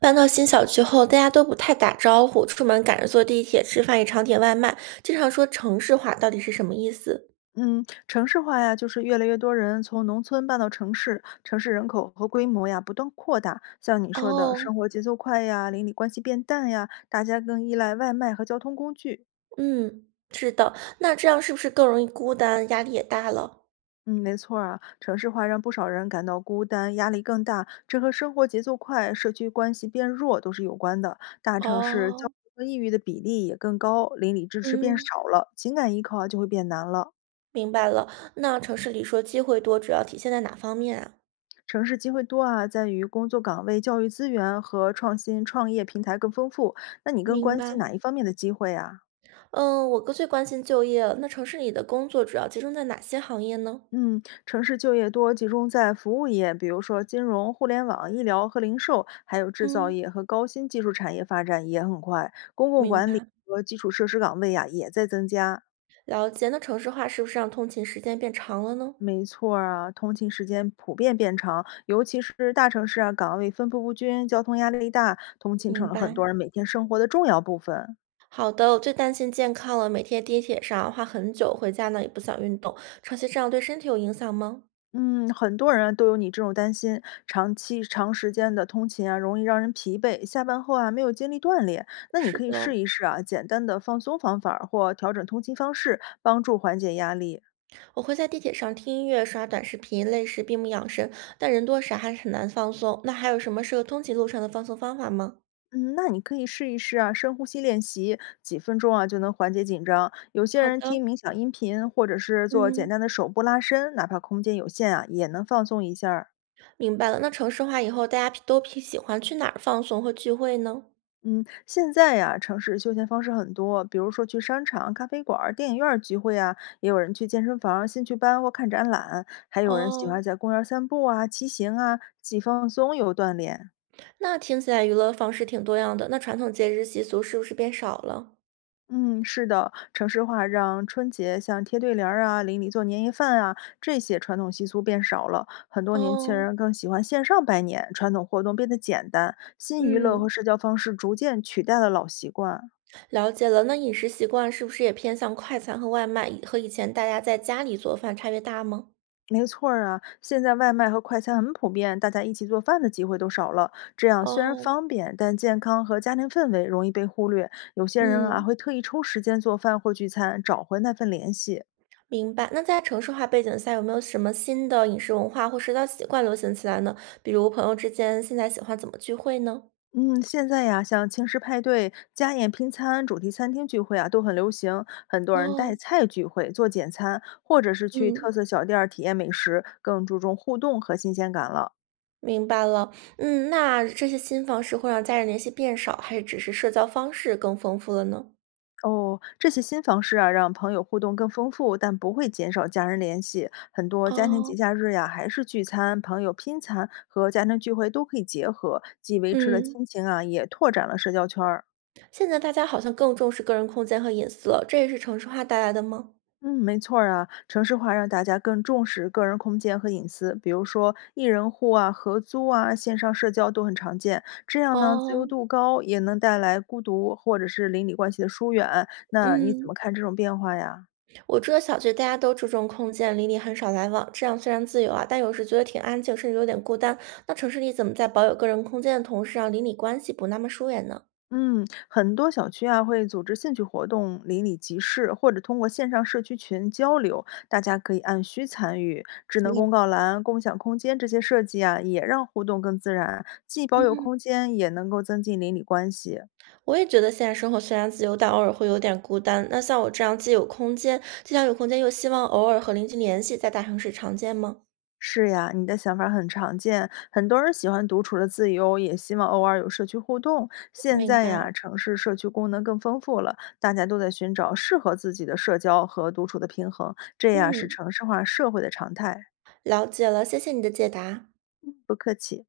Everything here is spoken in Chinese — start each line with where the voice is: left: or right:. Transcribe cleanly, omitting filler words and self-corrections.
right: 搬到新小区后，大家都不太打招呼，出门赶着坐地铁、吃饭也常点外卖，经常说城市化到底是什么意思？
left: 嗯，城市化呀，就是越来越多人从农村搬到城市，城市人口和规模呀不断扩大。像你说的，
right: 哦，
left: 生活节奏快呀，邻里关系变淡呀，大家更依赖外卖和交通工具。
right: 嗯，是的，那这样是不是更容易孤单，压力也大了？
left: 嗯，没错儿啊，城市化让不少人感到孤单，压力更大，这和生活节奏快、社区关系变弱都是有关的。大城市交
right: 哦，
left: 虑和抑郁的比例也更高，邻里支持变
right: 嗯，
left: 少了，情感依靠啊就会变难了。
right: 明白了。那城市里说机会多，主要体现在哪方面啊？
left: 城市机会多啊，在于工作岗位、教育资源和创新创业平台更丰富。那你更
right: 明
left: 关心
right: 白。
left: 哪一方面的机会啊？
right: 嗯，我哥最关心就业了。那城市里的工作主要集中在哪些行业呢？
left: 嗯，城市就业多集中在服务业，比如说金融、互联网、医疗和零售，还有制造
right: 嗯，
left: 业和高新技术产业发展也很快。公共
right: 明
left: 管理
right: 白，
left: 和基础设施岗位呀、也在增加。
right: 了解。那城市化是不是让通勤时间变长了呢？
left: 没错儿啊，通勤时间普遍变长，尤其是大城市啊，岗位分布不均，交通压力大，通勤成
right: 明
left: 了很多
right: 白。
left: 人每天生活的重要部分。
right: 好的，我最担心健康了，每天地铁上花很久，回家呢也不想运动，长期这样对身体有影响吗？
left: 嗯，很多人啊都有你这种担心，长期长时间的通勤啊，容易让人疲惫，下班后啊没有精力锻炼。那你
right: 是
left: 可以试
right: 的，
left: 一试啊，简单的放松方法儿或调整通勤方式，帮助缓解压力。
right: 我会在地铁上听音乐、刷短视频，累时闭目养神，但人多时还是很难放松。那还有什么适合通勤路上的放松方法吗？
left: 嗯，那你可以试一试啊，深呼吸练习，几分钟啊就能缓解紧张。有些
right: 好
left: 人
right: 的，
left: 听冥想音频，或者是做简
right: 嗯，
left: 单的手部拉伸，哪怕空间有限啊，也能放松一下儿。
right: 明白了。那城市化以后，大家都偏喜欢去哪儿放松和聚会呢？
left: 嗯，现在呀，城市休闲方式很多，比如说去商场、咖啡馆儿、电影院儿聚会啊，也有人去健身房、兴趣班或看展览，还有人喜欢
right: 哦，
left: 在公园儿散步啊、骑行啊，既放松又锻炼。
right: 那听起来娱乐方式挺多样的，那传统节日习俗是不是变少了？
left: 嗯，是的，城市化让春节像贴对联儿啊、邻里做年夜饭啊这些传统习俗变少了，很多年轻
right: 哦，
left: 人更喜欢线上拜年，传统活动变得简单，新娱乐和
right: 嗯。
left: 社交方式逐渐取代了老习惯。
right: 了解了，那饮食习惯是不是也偏向快餐和外卖？和以前大家在家里做饭差别大吗？
left: 没错儿啊，现在外卖和快餐很普遍，大家一起做饭的机会都少了。这样虽然
right: 哦，
left: 方便，但健康和家庭氛围容易被忽略。有些人啊，
right: 嗯，
left: 会特意抽时间做饭或聚餐，找回那份联系。
right: 明白。那在城市化背景下，有没有什么新的饮食文化或社交习惯流行起来呢？比如朋友之间现在喜欢怎么聚会呢？
left: 嗯，现在呀，像轻食派对、家宴拼餐、主题餐厅聚会啊，都很流行。很多人带
right: 哦，
left: 菜聚会、做简餐，或者是去特
right: 嗯，
left: 色小店儿体验美食，更注重互动和新鲜感了。
right: 明白了。那这些新方式会让家人联系变少，还是只是社交方式更丰富了呢？
left: 哦，这些新方式啊，让朋友互动更丰富，但不会减少家人联系。很多家庭节
right: 哦，
left: 假日呀、还是聚餐、朋友拼餐和家庭聚会都可以结合，既维持了
right: 嗯，
left: 亲情啊，也拓展了社交圈儿。
right: 现在大家好像更重视个人空间和隐私了，这也是城市化带来的吗？
left: 嗯，没错儿啊，城市化让大家更重视个人空间和隐私，比如说一人户啊、合租啊、线上社交都很常见。这样呢，自由
right: 哦，
left: 度高，也能带来孤独或者是邻里关系的疏远。那你怎
right: 嗯，
left: 么看这种变化呀？
right: 我住的小区大家都注重空间，邻里很少来往，这样虽然自由啊，但有时觉得挺安静，甚至有点孤单。那城市里怎么在保有个人空间的同时，让邻里关系不那么疏远呢？
left: 嗯，很多小区啊会组织兴趣活动、邻里集市，或者通过线上社区群交流，大家可以按需参与。智能
right: 你
left: 公告栏、共享空间这些设计啊，也让互动更自然，既保有
right: 嗯，
left: 空间，也能够增进邻里关系。
right: 我也觉得现在生活虽然自由，但偶尔会有点孤单。那像我这样既有空间，既想有空间，又希望偶尔和邻居联系，在大城市常见吗？
left: 是呀，你的想法很常见，很多人喜欢独处的自由，也希望偶尔有社区互动。现
right: 明
left: 在
right: 白，
left: 呀，城市社区功能更丰富了，大家都在寻找适合自己的社交和独处的平衡，这呀是
right: 嗯，
left: 城市化社会的常态。
right: 了解了，谢谢你的解答。
left: 不客气。